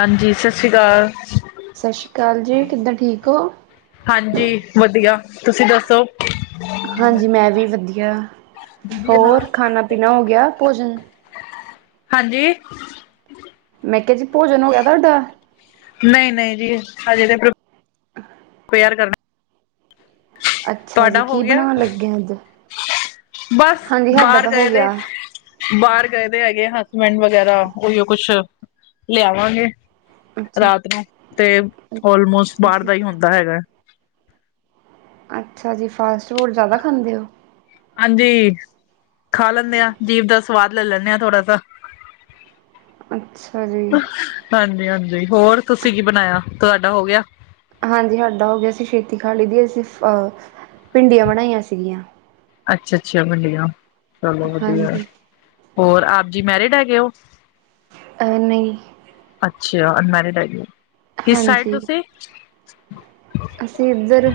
ਹਾਂਜੀ ਸਤਿ ਸ਼੍ਰੀ ਅਕਾਲ। ਸਤਿ ਸ੍ਰੀ ਅਕਾਲ ਜੀ ਕਿੱਦਾਂ ਠੀਕ ਹੋ? ਹਾਂਜੀ ਵਧੀਆ ਤੁਸੀਂ ਦੱਸੋ? ਹਾਂਜੀ ਮੈਂ ਵੀ ਵਧੀਆ, ਹੋਰ ਖਾਣਾ ਪੀਣਾ ਹੋ ਗਿਆ ਭੋਜਨ ਹਾਂਜੀ। ਮੈਂ ਕਿਹਾ ਜੀ ਭੋਜਨ ਹੋ ਗਿਆ ਤੁਹਾਡਾ ਨਹੀਂ -ਨਹੀਂ ਜੀ ਹਜੇ ਤਾਂ ਅ ਤਿਆਰ ਕਰਨਾ ਅੱਛਾ ਜੀ ਤੁਹਾਡਾ ਹੋ ਕੀ ਗਿਆ ਬਣਾਉਣ ਲੱਗੇ ਅੱਜ ਬਸ ਹਾਂਜੀ ਸਾਡਾ ਬਾਹਰ ਤਾਂ ਹੋ ਗਏ ਤੇ ਗਿਆ। ਬਾਹਰ ਗਏ ਦੇ ਹੈਗੇ ਹਸਬੈਂਡ ਵਗੈਰਾ ਉਹੀਓ ਕੁਛ ਲਿਆਵਾਂਗੇ ਅੱਛਾ ਰਾਤ ਨੂੰ, ਤੇ ਔਲਮੋਸਟ ਬਾਹਰ ਦਾ ਹੀ ਹੁੰਦਾ ਹੈਗਾ। ਅੱਛਾ ਜੀ, ਫਾਸਟ ਫੂਡ ਜ਼ਿਆਦਾ ਖਾਂਦੇ ਹੋ। ਹਾਂਜੀ, ਖਾ ਲੈਂਦੇ ਆ ਜੀਭ ਦਾ ਸਵਾਦ ਲੈ ਲੈਂਦੇ ਹਾਂ ਥੋੜਾ ਸ ਅੱਛਾ ਜੀ। ਹਾਂਜੀ- ਹਾਂਜੀ, ਹੋਰ ਤੁਸੀਂ ਕੀ ਬਣਾਇਆ ਤੁਹਾਡਾ ਹੋ ਗਿਆ! ਹਾਂਜੀ ਸਾਡਾ ਹੋ ਗਿਆ ਅਸੀਂ ਛੇਤੀ ਖਾ ਲਈ ਦੀ ਅਸੀਂ ਅਹ ਭਿੰਡੀਆਂ ਬਣਾਈਆਂ ਸੀਗੀਆਂ! ਅੱਛਾ, ਅੱਛਾ ਭਿੰਡੀਆਂ, ਚਲੋ ਵਧੀਆ, ਹਾਂਜੀ ਹੋਰ ਆਪ ਜੀ ਮੈਰਿਡ ਹੈਗੇ ਉ ਅ ਨਹੀਂ। ਅੱਛਾ ਅਨਮੈਰਿਡ ਹੈਗੇ ਓ! ਕਿਸ ਸਾਈਡ ਹਾਂਜੀ। ਤੁਸੀਂ? ਅਸੀਂ ਇੱਧਰ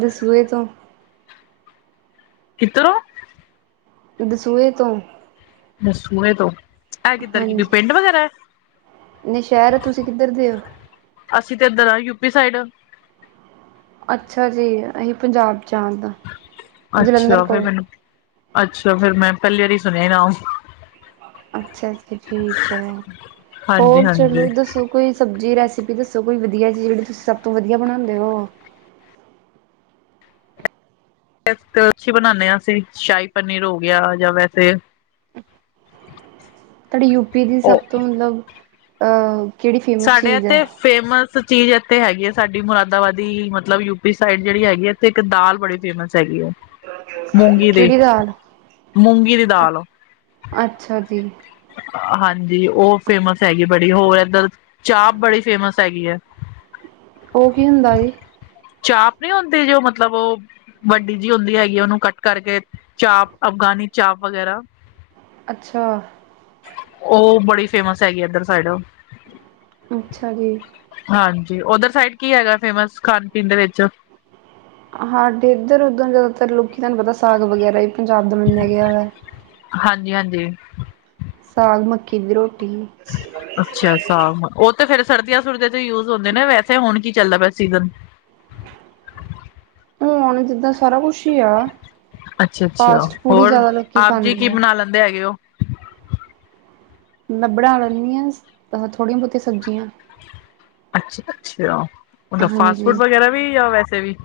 ਦਸੂਏ ਤੋਂ! ਕਿਧਰੋਂ! ਦਸੂਹੇ ਤੋਂ ਦਸੂਹੇ ਤੋਂ, ਇਹ ਕਿੱਧਰ ਕੀ ਪਿੰਡ ਵਗੈਰਾ ਹੈ ਨਹੀਂ ਸ਼ਹਿਰ ਤੁਸੀਂ ਕਿੱਧਰ ਦੇ ਹੋ ਅਸੀਂ ਤੇ ਇੱਧਰ ਹਾਂ ਯੂਪੀ ਸਾਈਡ ਅੱਛਾ ਜੀ, ਅਸੀਂ ਪੰਜਾਬ ਚ ਹਾਂ ਇਧਰ ਅੱਛਾ ਫਿਰ ਮੈਨੂੰ, ਅੱਛਾ ਫਿਰ ਮੈਂ ਪਹਿਲੀ ਵਾਰੀ ਸੁਣਿਆ ਨਾਂਮ ਅੱਛਾ ਠੀਕ ਹੈ ਹਾਂਜੀ ਹੋਰ ਚਲੋ ਹਾਂਜੀ। ਦੱਸੋ ਦੱਸੋ ਕੋਈ ਸਬਜ਼ੀ ਰੈਸਪੀ ਦੱਸੋ ਕੋਈ ਵਧੀਆ ਚੀਜ਼ ਜਿਹੜੀ ਤੁਸੀਂ ਸਭ ਤੋਂ ਵਧੀਆ ਬਣਾਉਂਦੇ ਹੋ ਅੱਛੀ ਬਣਾਉਂਦੇ ਹਾਂ ਅਸੀਂ ਸ਼ਾਹੀ ਪਨੀਰ ਹੋ ਗਿਆ ਜਾਂ ਵੈਸੇ ਤੁਹਾਡੀੇ ਯੂਪੀ ਦੀ ਸਭ ਉਹ ਤੋਂ ਮੱਤਲਬ ਅਹ ਸਾਡੇ ਇਥੇ ਫੇਮਸ ਚੀਜ਼ ਇੱਥੇ ਹੈਗੀ ਹੈ, ਸਾਡੀ ਮੁਰਾਦਾਬਾਦੀ ਮੱਤਲਬ ਯੂਪੀ ਸਾਈਡ ਜਿਹੜੀ ਹੈਗੀ ਹੈ। ਤੇ ਇੱਕ ਦਾਲ, ਬੜੀ ਫੇਮਸ ਹੈਗੀ ਆ। ਮੂੰਗੀ ਦੀ, ਕਿਹੜੀ ਦਾਲ? ਮੂੰਗੀ ਦੀ ਦਾਲ। ਅੱਛਾ ਜੀ। ਹਾਂਜੀ, ਉਹ ਫੇਮਂਸ ਹੈਗੀ ਬੜੀ। ਹੋਰ ਇੱਧਰ ਚਾਪ ਬੜੀ ਫੇਮਂਸ ਹੈਗੀ ਹੈ। ਉਹ ਕੀ ਹੁੰਦਾ ਹੈ ਜੀ। ਚਾਪ ਨਹੀਂ ਹੁੰਦੀ, ਜੋ ਮੱਤਲਬ ਉਹ। ਵੱਡੀ ਜਿਹੀ ਹੁੰਦੀ ਹੈਗੀ ਹੈ। ਉਹਨੂੰ ਕੱਟ ਕਰਕੇ ਚਾਪ ਅਫ਼ਗਾਨੀ ਚਾਪ ਵਗੈਰਾ। ਅੱਛਾ। ਉਹ ਬੜੀ ਫੇਮਸ ਹੈਗੀ ਏ ਇੱਧਰ ਸਾਈਡ। ਅੱਛਾ ਜੀ। ਹਾਂਜੀ, ਉਧਰ ਸਾਈਡ ਕੀ ਹੈਗਾ ਫੇਮਂਸ, ਖਾਣ- ਪੀਣ ਦੇ ਵਿੱਚ। ਹਾਂਡੇ ਇੱਧਰ ਉੱਧਰ ਜ਼ਿਆਦਾਤਰ, ਲੋਕੀ ਤੁਹਾਨੂੰ ਪਤਾ ਸਾਗ ਵਗੈਰਾ ਵੀ ਪੰਜਾਬ ਦਾ ਮੰਨਿਆ ਗਿਆ ਹੈ। ਹਾਂਜੀ- ਹਾਂਜੀ। ਸਾਗ ਮੱਕੀ ਦੀ ਰੋਟੀ ਹੀ। ਅੱਛਾ, ਉਹ ਤੇ ਫੇਰ ਸਰਦੀਆਂ- ਸੁਰਦੀਆਂ ਤੇ ਯੂਜ ਹੁੰਦੇ ਨੇ। ਵੈਸੇ ਹੁਣ ਕੀ ਚੱਲਦਾ ਪਿਆ ਸੀਜ਼ਨ। ਹੁਣ ਜਿੱਦਾਂ, ਸਾਰਾ ਕੁੱਛ ਹੀ ਆ। ਅੱਛਾ- ਅੱਛਾ। ਫਾਸਟ ਫੂਡ ਹੀ ਹੋਰ ਜ਼ਿਆਦਾ ਲੋਕੀ ਆਪ ਜੀ ਖਾਂਦੇ ਕੀ ਆ। ਬਣਾ ਲੈਂਦੇ ਹੈਗੇ ਹੋ? ਮੈਂ ਬਣਾ ਲੈਂਦੀ ਹਾਂ ਥੋੜੀਆਂ ਬਹੁਤੀਆਂ ਸਬਜ਼ੀਆਂ। ਅੱਛਾ- ਅੱਛਾ। ਮੱਤਲਬ ਫਾਸਟ ਫੂਡ ਹਾਂਜੀ। ਵਗੈਰਾ ਵੀ ਜਾਂ ਵੈਸੇ ਵੀ।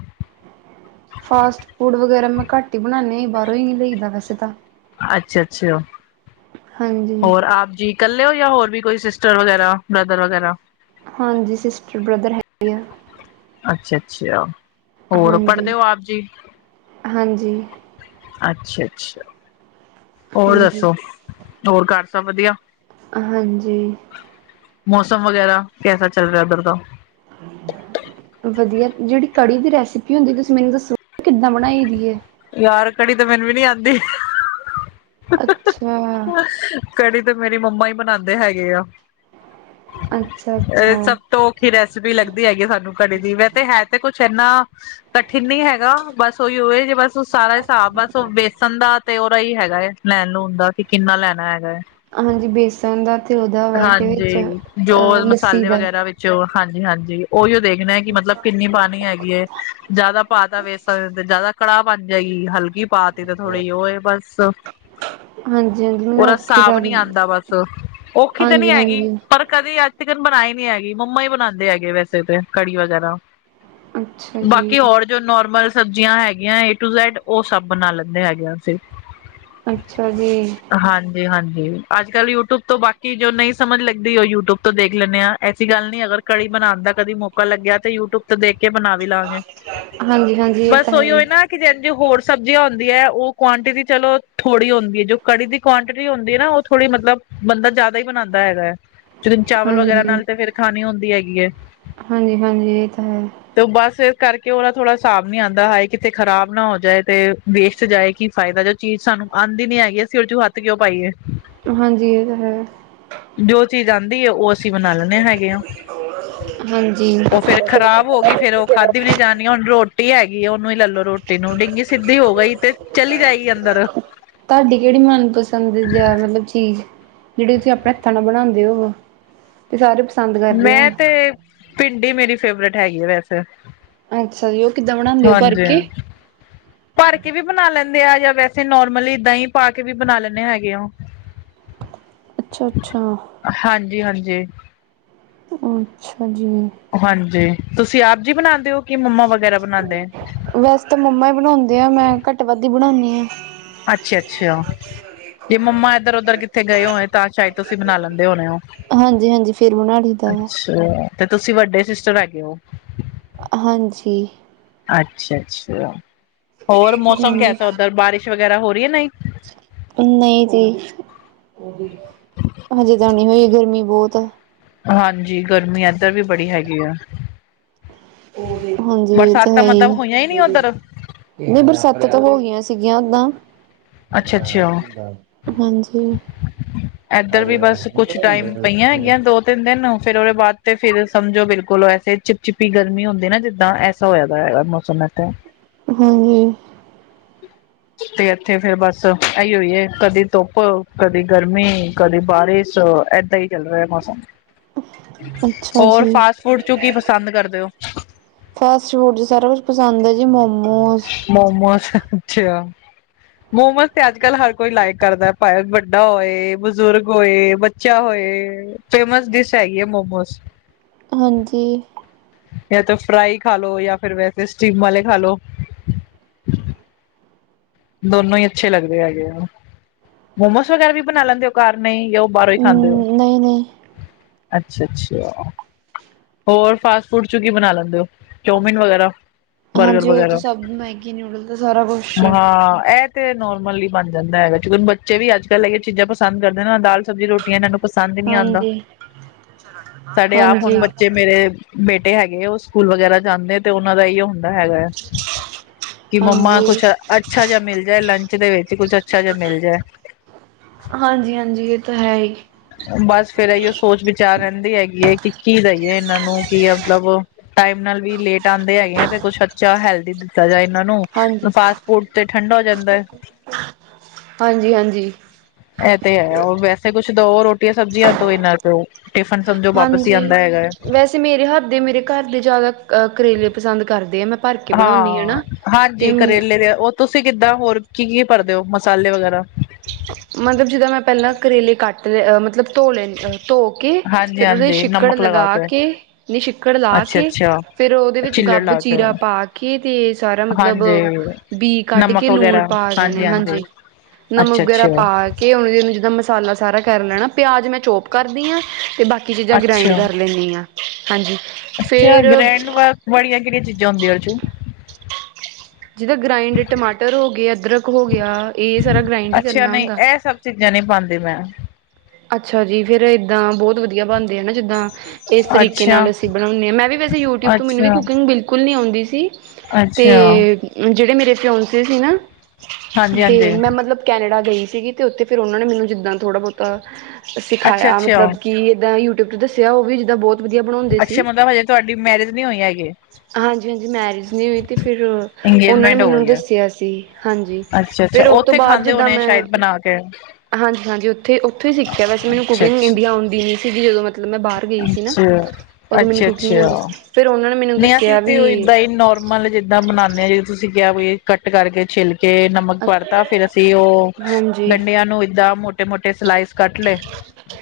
ਫਾਸਟ ਫੂੱਡ ਵਗੈਰਾ ਮੈਂ ਘੱਟ ਹੀ, ਬਣਾਉਂਦੀ ਬਾਹਰੋਂ ਹੀ ਲਈਦਾ ਵੈਸੇ ਤਾਂ। ਅੱਛਾ- ਅੱਛਾ। ਹਾਂਜੀ। ਹੋਰ ਆਪ ਜੀ। ਇੱਕਲੇ ਹੋ ਜਾਂ, ਹੋਰ ਵੀ ਕੋਈ ਸਿਸਟਰ ਵਗੈਰਾ ਬ੍ਰਦਰ ਵਗੈਰਾ। ਹਾਂਜੀ, ਸਿਸਟਰ, ਬ੍ਰਦਰ ਹੈ। ਅੱਛਾ- ਅੱਛਾ, ਹੋਰ ਹਾਂਜੀ ਪੜਦੇ ਹੋ ਆਪ ਜੀ? ਹਾਂਜੀ। ਅੱਛਾ- ਅੱਛਾ। ਹੋਰ ਹਾਂਜੀ ਦੱਸੋ? ਹੋਰ ਘਰ ਸੱਭ ਵਧੀਆ? ਹਾਂਜੀ। ਮੌਸਮ ਵਗੈਰਾ ਕੈਸਾ ਚੱਲ ਰਿਹਾ ਉੱਧਰ ਦਾ। ਵਧੀਆ। ਜਿਹੜੀ ਕੜੀ ਦੀ ਰੈਸਪੀ ਹੁੰਦੀ, ਤੁਸੀਂ ਮੈਨੂੰ ਦੱਸੋ ਕਿੱਦਾਂ ਬਣਾਈ ਦੀ ਹੈ। ਯਾਰ, ਕੜੀ ਤੇ ਮੈਨੂੰ ਵੀ ਨਹੀਂ ਆਉਂਦੀ। ਅੱਛਾ। ਕੜੀ ਤੇ ਮੇਰੀ ਮੰਮਾ ਹੀ ਬਣਾਉਂਦੇ ਹੈਗੇ ਆ। ਅੱਛਾ ਇਹ ਅੱਛਾ। ਸਬ ਔਖੀ ਰੈਸਪੀ ਲੱਗਦੀ ਹੈਗੀ ਸਾਨੂੰ ਕੜੀ ਦੀ। ਵੈਸੇ ਹੈ ਤੇ ਕੁੱਛ ਇੰਨਾ ਕਠਿਨ ਨੀ ਹੈਗਾ। ਥੋੜੀ ਉਹੀ ਬੱਸ ਸਾਰਾ ਹਿਸਾਬ, ਬੱਸ ਉਹ ਬੇਸਣ ਦਾ ਤੇ ਉਹਦਾ ਹੀ ਹੈਗਾ। ਲੈਣ ਲੂਣ ਦਾ ਕਿ ਕਿੰਨਾ ਲੈਣਾ ਹੈਗਾ ਹੈ। ਹਾਂਜੀ, ਬੇਸਣ ਦਾ ਤੇ ਉਹਦਾ ਵੇ ਵਿੱਚ ਲੱਸੀ ਦਾ। ਚ ਹਾਂਜੀ- ਹਾਂਜੀ, ਉਹੀ ਦੇਖ। ਣਿਨਾ ਹੈ ਕੀ ਮੱਤਲਬ ਕਿੰਨੀ ਪਾਣੀ ਹੈਗੀ ਏ। ਜ਼ਿਆਦਾ ਪਾ ਤਾ ਵੇਸਣ ਤੇ ਜ਼ਿਆਦਾ। ਕੜਾਹ ਬਣ ਜਾਏਗੀ। ਹਲਕੀ ਪਾਤੀ ਤਾਂ ਥੋੜੀ ਉਹ ਹੈ ਬਸ, ਹਾਂਜੀ ਹਾਂਜੀ ਮੈਨੂੰ ਉਹਦਾ ਔਖੀ ਹਿਸਾਬ ਨੀ ਲੱਗਦੀ ਆਉਂਦਾ ਬਸ। ਕਿਤੇ ਹਾਂਜੀ ਨਹੀਂ ਹੈਗੀ। ਹਾਂਜੀ ਪਰ ਕਦੇ ਅੱਜ ਤੱਕ ਬਣਾਈ ਨੀ ਹੈਗੀ। ਮੰਮਾ ਹੀ ਬਣਾਉਂਦੇ ਹੈਗੇਂ ਵੈਸੇ ਤੇ ਕੜੀ ਵਗੈਰਾ। ਅੱਛਾ ਜੀ ਬਾਕੀ ਹੋਰ? ਜੋ ਨੋਰਮਲ ਸਬਜ਼ੀਆਂ ਹੈਗੀਆਂ ਏ ਟੂ ਜੈਡ ਉਹ, ਸਭ ਬਣਾਂ ਲੈਂਦੇ ਹੈਗੇ ਅਸੀਂ। ਅੱਛਾ ਜੀ। ਹਾਂਜੀ- ਹਾਂਜੀ, ਅੱਜ ਕੱਲ ਯੂਟਿਊਬ ਤੋਂ ਬਾਕੀ। ਕਿ ਜੋ ਨਹੀਂ ਸਮਝ ਲੱਗਦੀ ਉਹ, ਯੂਟਿਊਬ ਤੋਂ ਦੇਖ ਲੈਂਦੇ ਹਾਂ। ਐਸੀ ਗੱਲ ਨੀ ਅਗਰ ਕੜੀ ਬਣਾਉਣ ਦਾ ਕਦੀਂ ਮੌਕਾ ਲੱਗਿਆ ਤੇ, ਯੂਟਿਊਬ ਦੇਖ ਕੇ ਬਣਾ ਵੀ ਲਾਂਵਾਗੇ, ਹਾਂਜੀ ਹਾਂਜੀ ਇਹ ਤਾਂ ਬਸ ਹੈ ਓਹੀ ਹੀ। ਉਹੀ ਨਾਂ। ਕਿ ਜੋ ਹੋਰ ਸਬਜ਼ੀਆਂ ਹੁੰਦੀਆਂ ਉਹ ਕੁਆਂਟਿਟੀ ਚਲੋ ਥੋੜੀ ਹੁੰਦੀ ਹੈ। ਜੋ ਕੜੀ ਦੀ ਕੁਆਂਟਿਟੀ ਹੁੰਦੀ ਹੈ ਨਾਂ ਥੋੜੀ ਮਤਲਬ ਬੰਦਾ ਜ਼ਿਆਦਾ ਹੀ ਬਣਾਉਂਦਾ ਹੈਗਾ ਹੈ। ਫਿਰ ਚਾਵਲ ਵਗੈਰਾ ਹਾਂਜੀ ਨਾਲ ਤੇ ਫ਼ਿਰ ਖਾਨੀ ਹੁੰਦੀਂ ਹੈਗੀ ਐ। ਹਾਂਜੀ ਹਾਂਜੀ ਇਹ ਤਾਂ ਹੈ ਤੋ ਬਸ ਇਸ ਕਰਕੇ ਉਹਦਾ ਥੋੜ੍ਹਾ ਹਿਸਾਬ ਨੀ ਆਂਦਾ ਹਾਏ ਕਿੱਤੇ ਖ਼ਰਾਬ ਨਾ ਹੋ ਜਾਏ ਤੇ ਵੇਸਟ ਜਾਏਂ ਕੀ ਫ਼ਾਇਦਾ ਚੀਜ਼ ਸਾਨੂੰ ਆਂਦੀ ਨੀ ਹੈਗੀ, ਅਸੀਂ ਉਦੋਂ ਚ ਹੱਥ ਕਿਉਂ ਪਾਈਏ। ਹਾਂਜੀ ਏ ਤੇ ਹੈ। ਜੋ ਚੀਜ਼ ਆਂਦੀ ਐ, ਉਹ ਅਸੀਂ ਬਨਾਂ ਲੈਂਨੇ ਹੈਗੇ ਆਂ, ਹਾਂਜੀ ਉਹ ਫ਼ਿਰ ਖ਼ਰਾਬ ਹੋ ਗੀ ਫ਼ੇਰ ਉਹ ਖਾਧੀ ਵੀ ਨੀ ਜਾਨੀ ਹੁਣ ਰੋ ਰੋਟੀ ਹੈਗੀ ਉਹਨੂੰ ਹੀ ਲੈਲੋ ਰੋਟੀ ਨੂੰ, ਡਿੰਗੀ ਸਿੱਧੀ ਹੋ ਗਈ ਤੇ ਚਲੀ ਜਾਏਂਗੀ ਅੰਦਰ। ਜਿਹੜੀ ਮਨਪਸੰਦ [unintelligible] ਮਤਲਬ ਚੀਜ਼ ਜਿਹੜੇ ਤੁਸੀਂ ਆਪਣੇ ਹੱਥਾਂ ਨਾਲ ਬਣਾਂਦੇ ਹੋਵੋ। ਤੇ ਸਾਰੇ ਪਸੰਦ ਮੈਂ ਤੇ ਭਿੰਡੀ ਮੇਰੀ ਫੇਵਰੇਟ ਹੈਗੀ ਐ ਵੈਸੇ। ਅੱਛਾ ਜੀ, ਉਹ ਕਿੱਦਾਂ ਬਣਾਂਦੇ ਹੋ ਭਰ ਹਾਂਜੀ। ਕੇ? ਭਰ ਕੇ ਵੀ ਬਨਾ ਲੈਂਦੇ ਆ ਜਾਂ ਵੈਸੇ ਨੋਰਮਲੀ ਦਹੀਂ ਪਾ ਕੇ ਵੀ ਬਨਾ ਲੈਂਨੇ ਹੈਗੇ ਆਂ। ਅੱਛਾ-ਅੱਛਾ। ਹਾਂਜੀ-ਹਾਂਜੀ। ਅੱਛਾ ਜੀ। ਹਾਂਜੀ, ਤੁਸੀਂ ਆਪ ਜੀ ਬਨਾਂਦੇ ਹੋ ਕਿ ਮੰਮਾ ਵਗੈਰਾ ਬਨਾਂਦੇ? ਵੈਸੇ ਤਾਂ ਮੰਮਾ ਈ ਬਨਾਂਦੇ ਐ, ਮੈਂ ਘੱਟ ਵੱਧ ਹੀ ਬਣਾਨੀ। ਅੱਛਾ-ਅੱਛਾ। ਜੇ ਮੰਮਾ ਏਧਰ ਉੱਧਰ ਕਿੱਥੇ ਗਏ ਹੋਏ ਤਾਂ ਸ਼ਾਇਦ ਤੁਸੀਂ ਬਨਾ ਲੈਂਦੇ ਹੋਣੇ ਹੋ। ਹਾਂਜੀ-ਹਾਂਜੀ, ਫ਼ੇਰ ਬਣਾਂ ਲਈ ਦਾ ਵਾ। ਹੂੰ ਤੇ ਤੁਸੀਂ ਵੱਡੇ ਸਿਸਟਰ ਹੈਗੇ ਓ? ਹਾਂਜੀ। ਅੱਛਾ-ਅੱਛਾ, ਹੋਰ ਮੌਸਮ ਹਾਂਜੀ ਕੈਸਾ ਉੱਧਰ ਬਾਰਿਸ਼ ਵਗੈਰਾ ਹੋ ਰੀ ਹੈ ਨੀ? ਨਈ ਜੀ, ਹਜੇ ਤਾਂ ਨੀ ਹੋਈ ਗਰਮੀ ਬੋਤ ਐ। ਹਾਂਜੀ ਗਰਮੀ ਏਧਰ ਵੀ ਬੜੀ ਹੈਗੀ ਐ। ਹਾਂਜੀ, ਐ ਤੇ ਬਰਸਾਤਾਂ ਮਤਲਬ ਹੈਈ ਹੋਈਆਂ ਹੀ ਨੀ ਐ। ਉੱਧਰ ਨਹੀਂ ਬਰਸਾਤਾਂ ਤਾਂ ਹੋ ਗਈਆਂ ਸੀਗੀਆਂ ਓਦਾਂ ਅੱਛਾ ਅੱਛਾ ਹਾਂਜੀ। ਏਧਰ ਵੀ ਬਸ ਕੁੱਛ ਟਾਈਮ ਪਈਆਂ ਹੈਗੀਆਂ ਦੋ ਤਿੰਨ ਦਿਨ ਫਿਰ ਉਹਦੇ ਬਾਦ ਤੇ ਫ਼ਿਰ ਸਮਝੋ ਬਿਲਕੁਲ ਐਸੇ ਚਿਪ ਚਿਪੀ ਗਰਮੀ ਹੁੰਦੀਂ ਨਾ ਜਿੱਦਾਂ ਹੋਇਆਂ ਦਾ ਹੈ ਮੌਸਮ [unintelligible] ਹਾਂਜੀ। ਤੇ ਤੇ ਬਸ ਏਈਓ ਈ ਏ, ਕਦੀਂ ਧੁੱਪ, ਕਦੀਂ ਗਰਮੀ, ਕਦੀਂ ਬਾਰਿਸ਼, ਅ ਏਦਾਂ ਈ ਚੱਲ ਰਯਾ ਮੌਸਮ। [inaudible] ਅੱਛਾ ਹੋਰ ਜੀ ਫਾਸਟ ਫੂਡ ਚੋਂ ਕੀ ਪਸੰਦ ਕਰਦੇਂ ਓ? ਫਾਸਟ ਫੂਡ ਚ ਸਾਰਾ ਕੁਛ ਪਸੰਦ ਹੈ ਜੀ ਮੋਮੋਸ ਮੋਮੋਜ਼ ਅੱਛਾ। ਮੋਮੋਜ਼ ਤੇ ਅੱਜ ਕੱਲ ਹਰ ਕੋਈ ਲਾਇਕ ਕਰਦਾ, ਭਾਵੇਂ ਵੱਡਾ ਹੋਏ, ਬਜ਼ੁਰਗ ਹੋਏ। ਬੱਚਾ ਹੋਏ, ਫੇਮਸ ਡਿਸ਼ ਹੈਗੀ ਐ ਮੋਮੋਜ਼। ਹਾਂਜੀ। ਯਾ ਤੇ ਫਰਾਾਈ ਖਾ ਲੋ, ਯਾ ਫਿਰ ਵੈਸੇ ਸਟੀਮ ਵਾਲੇ ਖਾ ਲੋ। ਦੋਨੋਂ ਹੀ ਅੱਛੇ ਲੱਗਦੇ ਹੈਗੇ ਐ, ਮੋਮੋਜ਼ ਵਗੈਰਾ ਵੀ ਬਨਾਂ ਲੈਂਦੇ ਹੋ ਘਰ ਨਈ? ਫੇਰ ਓ ਬਾਹਰੋਂ ਹੀ ਖਾਂਦੇ ਐ, ਨਹੀਂ ਨਹੀਂ ਅੱਛਾ-ਅੱਛਾ। ਹੋਰ ਫਾਸਟ ਫੂਡ ਚ, ਕੀ ਬਣਾ ਲੈਂਦੇ ਹੋ ਚੌਮਿਨ, ਵਗੈਰਾ? ਬਰਗਰ, ਹਾਂਜੀ ਉਹ ਤਾਂ ਵਗੈਰਾ ਸਭ ਮੈਗੀ ਨੂਡਲ ਦਾ ਸਾਰਾ ਕੁਛ ਹਾਂ ਤੇ ਨੋਰਮਲੀ ਬਣ ਜਾਂਦਾ ਹੈਗਾ, ਕੀ ਬੱਚੇ ਵੀ ਅੱਜ ਕੱਲ ਇਹੀ ਚੀਜ਼ਾਂ ਪਸੰਦ ਕਰਦੇ, ਨਾਲ ਦਾਲ ਸਬਜ਼ੀ ਰੋਟੀ ਇਹਨਾਂ ਨੂੰ ਪਸੰਦ ਹੀ ਨਹੀ ਆਉਂਦਾ, ਹਾਂਜੀ ਸਾਡੇ ਆਪ ਹਾਂਜੀ ਹੁਣ ਮੇਰੇ ਬੇਟੇ ਹੈਗੇ, ਉਹ ਸਕੂਲ ਵਗੈਰਾ ਜਾਂਦੇ, ਤੇ ਉਹਨਾਂ ਦਾ ਹੁੰਦਾ ਹੈਗਾ ਕਿ ਮੰਮਾ ਹਾਂਜੀ ਕੁਛ ਅੱਛਾ ਜਿਹਾ, ਮਿਲ ਜਾਏ ਲੰਚ ਦੇ ਵਿੱਚ, ਕੁਛ ਅੱਛਾ ਜਿਹਾ ਮਿਲ ਜਾਏ ਹਾਂਜੀ-ਹਾਂਜੀ, ਇਹ ਤਾਂ ਹੈ ਈ। ਬਸ ਫੇਰ ਏਈਓ ਸੋਚ ਵਿਚਾਰ ਰਹਿੰਦੀ ਹੈਗੀ ਏ ਕਿ ਕੀ ਦਈਏ ਇਹਨਾਂ ਨੂੰ ਕੀ ਮਤਲਬ ਟਾਈਮ ਨਾਲ ਵੀ ਲੇਟ ਆਂਦੇ ਹੈਗੇ ਐ ਤੇ ਕੁੱਛ ਅੱਛਾ ਹੈਲਦੀ ਤਾਜਾ ਇਹਨਾਂ ਨੂੰ, ਹਾਂਜੀ ਫਾਸਟ ਫੂਡ ਤੇ ਠੰਡਾ ਹੋ ਜਾਂਦਾ ਏ ਹਾਂਜੀ- ਹਾਂਜੀ। ਇਹ ਤੇ ਹੈ, ਉਹ ਵੈਸੇ ਕੁਛ ਦੋ ਰੋਟੀ ਰੋਟੀਆ ਸਬਜ਼ੀਆਂ ਤੋਂ, ਇੰਨਾ ਪਓ ਟਿਫਨ ਸਮਝੋ ਵਾਪਸ ਹੀ ਹਾਂਜੀ ਆਉਂਦਾ ਹੈਗਾ ਹੈ ਵੈਸੇ ਮੇਰੇ ਹੱਥ ਦੇ, ਮੇਰੇ ਘਰ ਦੇ ਜਿਆਦਾ ਅਹ ਕਰੇਲੇ ਪਸੰਦ, ਕਰਦੇ ਆ ਮੈਂ ਭਰ ਕੇ ਬਣਾਉਂਦੀ ਹਾਂ, ਨਾ ਤੇ ਹਾਂਜੀ ਕਰੇਲੇ ਦੇ ਤੁਸੀਂ ਕਿੱਦਾਂ ਹੋਰ ਕੀ ਕੀ ਭਰਦੇ ਹੋ, ਮਸਾਲੇ ਵਗੈਰਾ ਮਤਲਬ ਜਿੱਦਾਂ ਮੈਂ ਪਹਿਲਾਂ ਕਰੇਲੇ, ਕੱਟ ਲ ਮਤਲਬ ਧੋ ਲੈ ਧੋ ਕੇ ਹਾਂਜੀ ਹਾਂਜੀ ਨਮਕ ਲਗਾ ਕੇ ਛਿੱਕੜ ਲਾ ਅੱਛਾ ਕੇ ਅੱਛਾ ਫ਼ਿਰ ਉਹਦੇ ਵਿੱਚ ਚਿੱਲੜ ਗੱਬ ਲਾ ਕੇ ਚੀਰਾ ਪਾ ਕੇ ਤੇ ਸਾਰਾ ਮਤਲਬ ਹਾਂਜੀ ਬੀ ਕੱਢ ਕੇ ਲੂਣ ਪਾ ਦੇਣੇ ਹਾਂਜੀ, ਨਮਕ ਅੱਛਾ ਵਗੈਰਾ ਅੱਛਾ ਪਾ ਕੇ ਉਹ ਜਿੱਦਾਂ, ਮਸਾਲਾ ਸਾਰਾ ਕਰ ਲੈਣਾ, ਪਿਆਜ ਮੈਂ ਚੋਪ ਕਰਦੀ ਹਾਂ ਤੇ ਬਾਕੀ ਕਿਸੀ ਦਾ, ਗ੍ਰਾਇੰਡ ਅੱਛਾ ਕਰ ਲੈਂਣੀ ਆਂ ਹਾਂਜੀ। ਅੱਛਾ ਫੇਰ ਗ੍ਰੈਂਡ ਵਾਲੀਆਂ, ਕਿਹੜੀਆਂ ਚੀਜ਼ਾਂ ਹੁੰਦੀਆਂ ਓਦੇ ਚ [inaudible] ਜਿਦਾ ਗ੍ਰਾਇੰਡ, ਟਮਾਟਰ ਹੋ ਗਿਆ, ਅਦਰਕ ਹੋ ਗਿਆ, ਇਹ ਸਾਰਾ ਗ੍ਰਾਇੰਡ ਹੀ ਕਰਨਾ ਅੱਛਾ ਨਹੀਂ, ਹੁੰਦਾ ਇਹ ਸਭ ਚੀਜ਼ਾਂ ਨਹੀਂ ਪਾਉਂਦੀ ਮੈਂ ਅੱਛਾ ਜੀ, ਫੇਰ ਇਏਦਾਂ ਬਹੁਤ ਵਧੀਆ ਬਣਦੇ ਆ, ਨਾ ਜਿੱਦਾਂ ਇਸ ਤਰੀਕੇ ਅੱਛਾ ਨਾਲ ਅਸੀਂ ਬਣਾਣੇ ਹਾਂ, ਮੈਂ ਵੀ ਵੈਸੇ ਯੂਟਿਊਬ ਤੋਂ, ਮੈਨੂੰ ਵੀ ਅੱਛਾ ਕੁਕਿੰਗ ਬਿਲਕੁਲ ਨਈ, ਆਉਂਦੀ ਸੀ। ਤੇ ਅੱਛਾ ਜਿਹੜੇ ਮੇਰੇ ਪਿਓਸੇ, ਸੀ ਨਾ ਹਾਂਜੀ ਤੇ ਹਾਂਜੀ ਮੈਂ ਮਤਲਬ ਕੈਨੇਡਾ ਗਈ ਸੀਗੀ, ਅਤੇ ਉੱਥੇ ਫਿਰ ਉਹਨਾਂ ਨੇ ਮੈਨੂੰ ਜਿੱਦਾਂ ਥੋੜ੍ਹਾ -ਬਹੁਤਾ ਅੱਛਾ ਸਿਖਾਇਆ ਅੱਛਾ ਮਤਲਬ ਕਿ, ਇਏਦਾਂ ਯੂਟਿਊਬ ਚ ਦੱਸਿਆ ਹੋਵੇ ਜਿੱਦਾਂ ਬਹੁਤ ਵਧੀਆ ਬਣਾਉਂਦੇ ਅੱਛੇ ਸੀ। ਮਤਲਬ, ਹਜੇ ਤੁਹਾਡੀ ਮੈਰਿਜ? ਨਹੀਂ ਹੋਈ ਹੈਗੇ ਹਾਂਜੀ- ਹਾਂਜੀ ਮੈਰਿਜ ਨਹੀਂ ਹੋਈ ਅਤੇ ਫਿਰ, ਉਹਨਾਂ ਨੇ ਇੰਗੇਜਮੈਂਟ ਹੋ ਮੈਨੂੰ, ਗਈ ਹੈ ਦੱਸਿਆ ਸੀ। ਹਾਂਜੀ, ਅੱਛਾ ਅੱਛਾ ਫਿਰ ਉਹ ਤੋਂ ਉੱਥੇ ਬਾਅਦ ਖਾਂਦੇ ਜਿੱਦਾਂ ਹੋਣੇ ਮੈਂ ਸ਼ਾਇਦ ਬਣਾ ਕੇ ਹਾਂਜੀ- ਹਾਂਜੀ ਉੱਥੇ- ਉੱਥੋਂ ਹੀ ਸਿੱਖਿਆ ਵੈਸੇ ਮੈਨੂੰ ਅੱਛਾ ਕੁਕਿੰਗ ਅੱਛਾ ਇੰਡੀਆ ਆਉਂਦੀ ਨਹੀਂ ਸੀਗੀ, ਜਦੋਂ ਮੈਂ ਮਤਲਬ ਮੈਂ ਬਾਹਰ ਗਈ ਸੀ ਨਾ, ਅੱਛਾ ਉਦੋਂ ਮੈਨੂੰ ਅੱਛਾ ਕੁਕਿੰਗ ਨਈ ਆਉਂਦੀ ਅੱਛਾ ਸੀ, ਫਿਰ ਉਹਨਾਂ ਨੇ ਮੈਨੂੰ ਨਹੀਂ, ਅਸੀਂ ਦੱਸਿਆ ਤੇ ਵੀ ਹੀ ਨੋਰਮਲ ਜਿੱਦਾਂ ਬਨਾਣੇ, ਤੁਸੀਂ ਕਿਹਾ, ਵੀ ਕੱਟ ਕਰਕੇ ਛਿਲ਼ ਕੇ ਨਮਕ ਪੜਤਾ ਫ਼ਿਰ ਅਸੀਂ ਉਹ ਹਾਂਜੀ। ਗੰਡਿਆਂ ਨੂੰ ਏਦਾਂ, ਮੋਟੇ -ਮੋਟੇ ਸਲਾਈਸ ਕੱਟ ਲਏ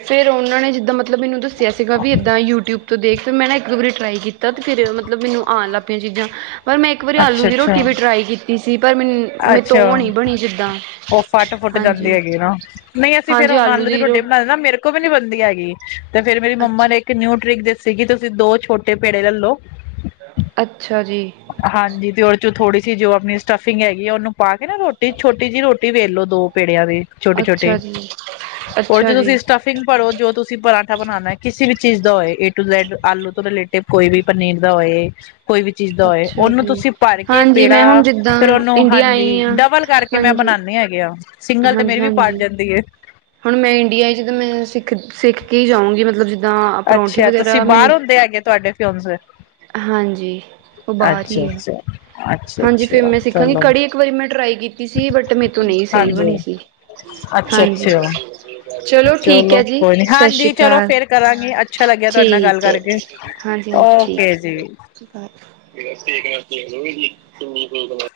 ਫੇਿਰ ਉਹਨਾਂ ਨੇ, ਜਿੱਦਾਂ ਮਤਲਬ ਮੈਨੂੰ ਦੱਸਿਆ ਸੀਗਾ ਵੀ, ਏਦਾਂ ਯੂਟਿਊਬ ਦੇਖ ਫਿਰ ਮੈਂ ਨਾ, ਇੱਕ ਦੋ ਵਾਰੀ ਟਰਾਈ ਕੀਤਾ ਤੇ, ਫਿਰ ਮਤਲਬ ਮੈਨੂੰ, ਆਉਣ ਲੱਗ ਪਈਆਂ ਚੀਜ਼ਾਂ ਪਰ ਮੈਂ ਇੱਕ ਵਾਰੀ, ਆਲੂ ਅੱਛਾ ਦੀ ਅੱਛਾ ਰੋਟੀ ਵੀ ਟਰਾਈ ਕੀਤੀ ਸੀ, ਪਰ ਮੈਨੂੰ ਮੇਰੇ ਤੋਂ ਅੱਛਾ, ਉਹ ਨਹੀਂ ਬਣੀ ਜਿੱਦਾਂ ਉਹ ਫੱਟ -ਫੁੱਟ ਜਾਂਦੀ ਹਾਂਜੀ ਹੈਗੀ ਨਾ ਨਹੀਂ ਅਸੀਂ ਫੇਰ ਹੁਣ ਆਲੂ ਦੀ ਰੋਟੀ ਬਣਾਣੇ ਨਾ, ਮੇਰੇ ਕੋਲ ਵੀ ਨੀ ਬਣਦੀ ਹੈਗੀ, ਤੇ ਫੇ ਮੇਰੀ ਮੰਮਾ ਅੱਛਾ ਨੇ ਇੱਕ ਨਿਊ ਟ੍ਰਿਕ ਕਹਿ ਸੀਗੀ, ਤੁਸੀਂ ਦੋ ਛੋਟੇ ਪੇੜੇ ਲਲੋ ਅੱਛਾ ਜੀ ਹਾਂਜੀ, ਤੇ ਉਹਦੇ ਚੋਂ ਥੋੜੀ ਜਿ ਜੋ ਆਪਣੀ ਸਟਫਿੰਗ ਹੈਗੀ ਆ, ਉਹਨੂੰ ਪਾ ਕੇ ਨਾ, ਰੋਟੀ ਛੋਟੀ ਜਿਹੀ ਰੋਟੀ ਤੇ ਵੇਲੋ ਲਉ ਦੌ ਪੇੜਿਆਂ ਦੇ, ਛੋਟੇ-ਛੋਟੇ ਅੱਛਾ ਜੀ ਉਹ ਅੱਛਾ ਚ ਜੀ ਤੁਸੀਂ ਸਟਫ ਫਿਰ ਭਰੋ ਜੋ ਤੁਸੀਂ ਪਰਰਾਠਾ ਬਣਾਣਾ, ਕਿਸੇ ਵੀ ਚੀਜ਼ ਦਾ ਹੋਏ, ਏ ਟੂ ਜੈਡ ਆਲੂ ਤੋਂ ਰਿਲੇਟ ਤੇ ਕੋਈ ਵੀ, ਪਨੀਰ ਦਾ ਹੋਏ ਕੋਈ ਵੀ, ਚੀਜ਼ ਦਾ ਹੋਏ, ਅੱਛਾ ਉਹਨੂੰ ਜੀ ਤੁਸੀਂ ਭਰ ਕੇ ਹਾਂਜੀ ਮੈਂ ਹੁਣ ਪੇੜਾ, ਜਿੱਦਾਂ ਫੇਿਰ ਉਹਨੂੰ ਇੰਡੀਆ ਹਾਂਜੀ ਆਈ ਹਾਂ ਡਬਲ ਕਰਕੇ ਮੈਂ ਹਾਂਜੀ ਬਣਾਉਦੇ ਹੈਗੇ ਆ ਉਹ, ਸਿੰਗਲ ਤੇ ਮੇਰੀ ਹਾਂਜੀ ਵੀ ਪੜ ਹਾਂਜੀ ਜਾਂਦੀ ਹੈ-। ਹੁਣ ਮੈਂ ਇੰਡੀਆ ਜਦੋ ਆਣੀ ਮੈਂ ਸਿੱਖ, ਸਿੱਖ ਕੇ ਜਾਊਂਗੀ ਮਤਲਬ ਜਿੱਦਾਂ ਪਰੌਂਠੇ ਵਗੈਰਾ ਮੈਨੂੰ ਕਿੱਥੇ ਹੈਗੇ ਤੁਹਾਡੇ ਫਿਉ ਹਾਂਜੀ, ਉਹ ਬਾਹਰ ਹੀ ਹੈ। ਅੱਛਾ ਅੱਛਾ ਹਾਂਜੀ, ਫੇਰ ਅੱਛਾ ਮੈਂ ਸਿੱਖਾਂਗੀ। ਚਲੋ ਕੜੀ ਇੱਕ ਵਾਰੀ ਮੈਂ ਟਰਾਈ ਕੀਤੀ ਸੀ ਬਟ ਮੇਰੇ ਤੋਂ ਨਹੀਂ ਸਹੀ ਬਣੀ ਹਾਂਜੀ ਸੀ। ਅੱਛਾ ਹਾਂਜੀ, ਅੱਛਾ ਚਲੋ ਠੀਕ ਹੈ ਜੀ, ਕੋਈ ਨੀ ਸਤਿ ਸ੍ਰੀ ਹਾਂਜੀ ਚਲੋ ਅਕਾਲ ਫੇਰ ਕਰਾਂਗੇ ਅੱਛਾ ਲੱਗਿਆ ਤੁਹਾਡੇ ਨਾਲ ਗੱਲ ਠੀਕ ਹੈ, ਕਰਕੇ ਹਾਂਜੀ- ਹਾਂਜੀ ਓਕੇ ਜੀ ਠੀਕ [unintelligible]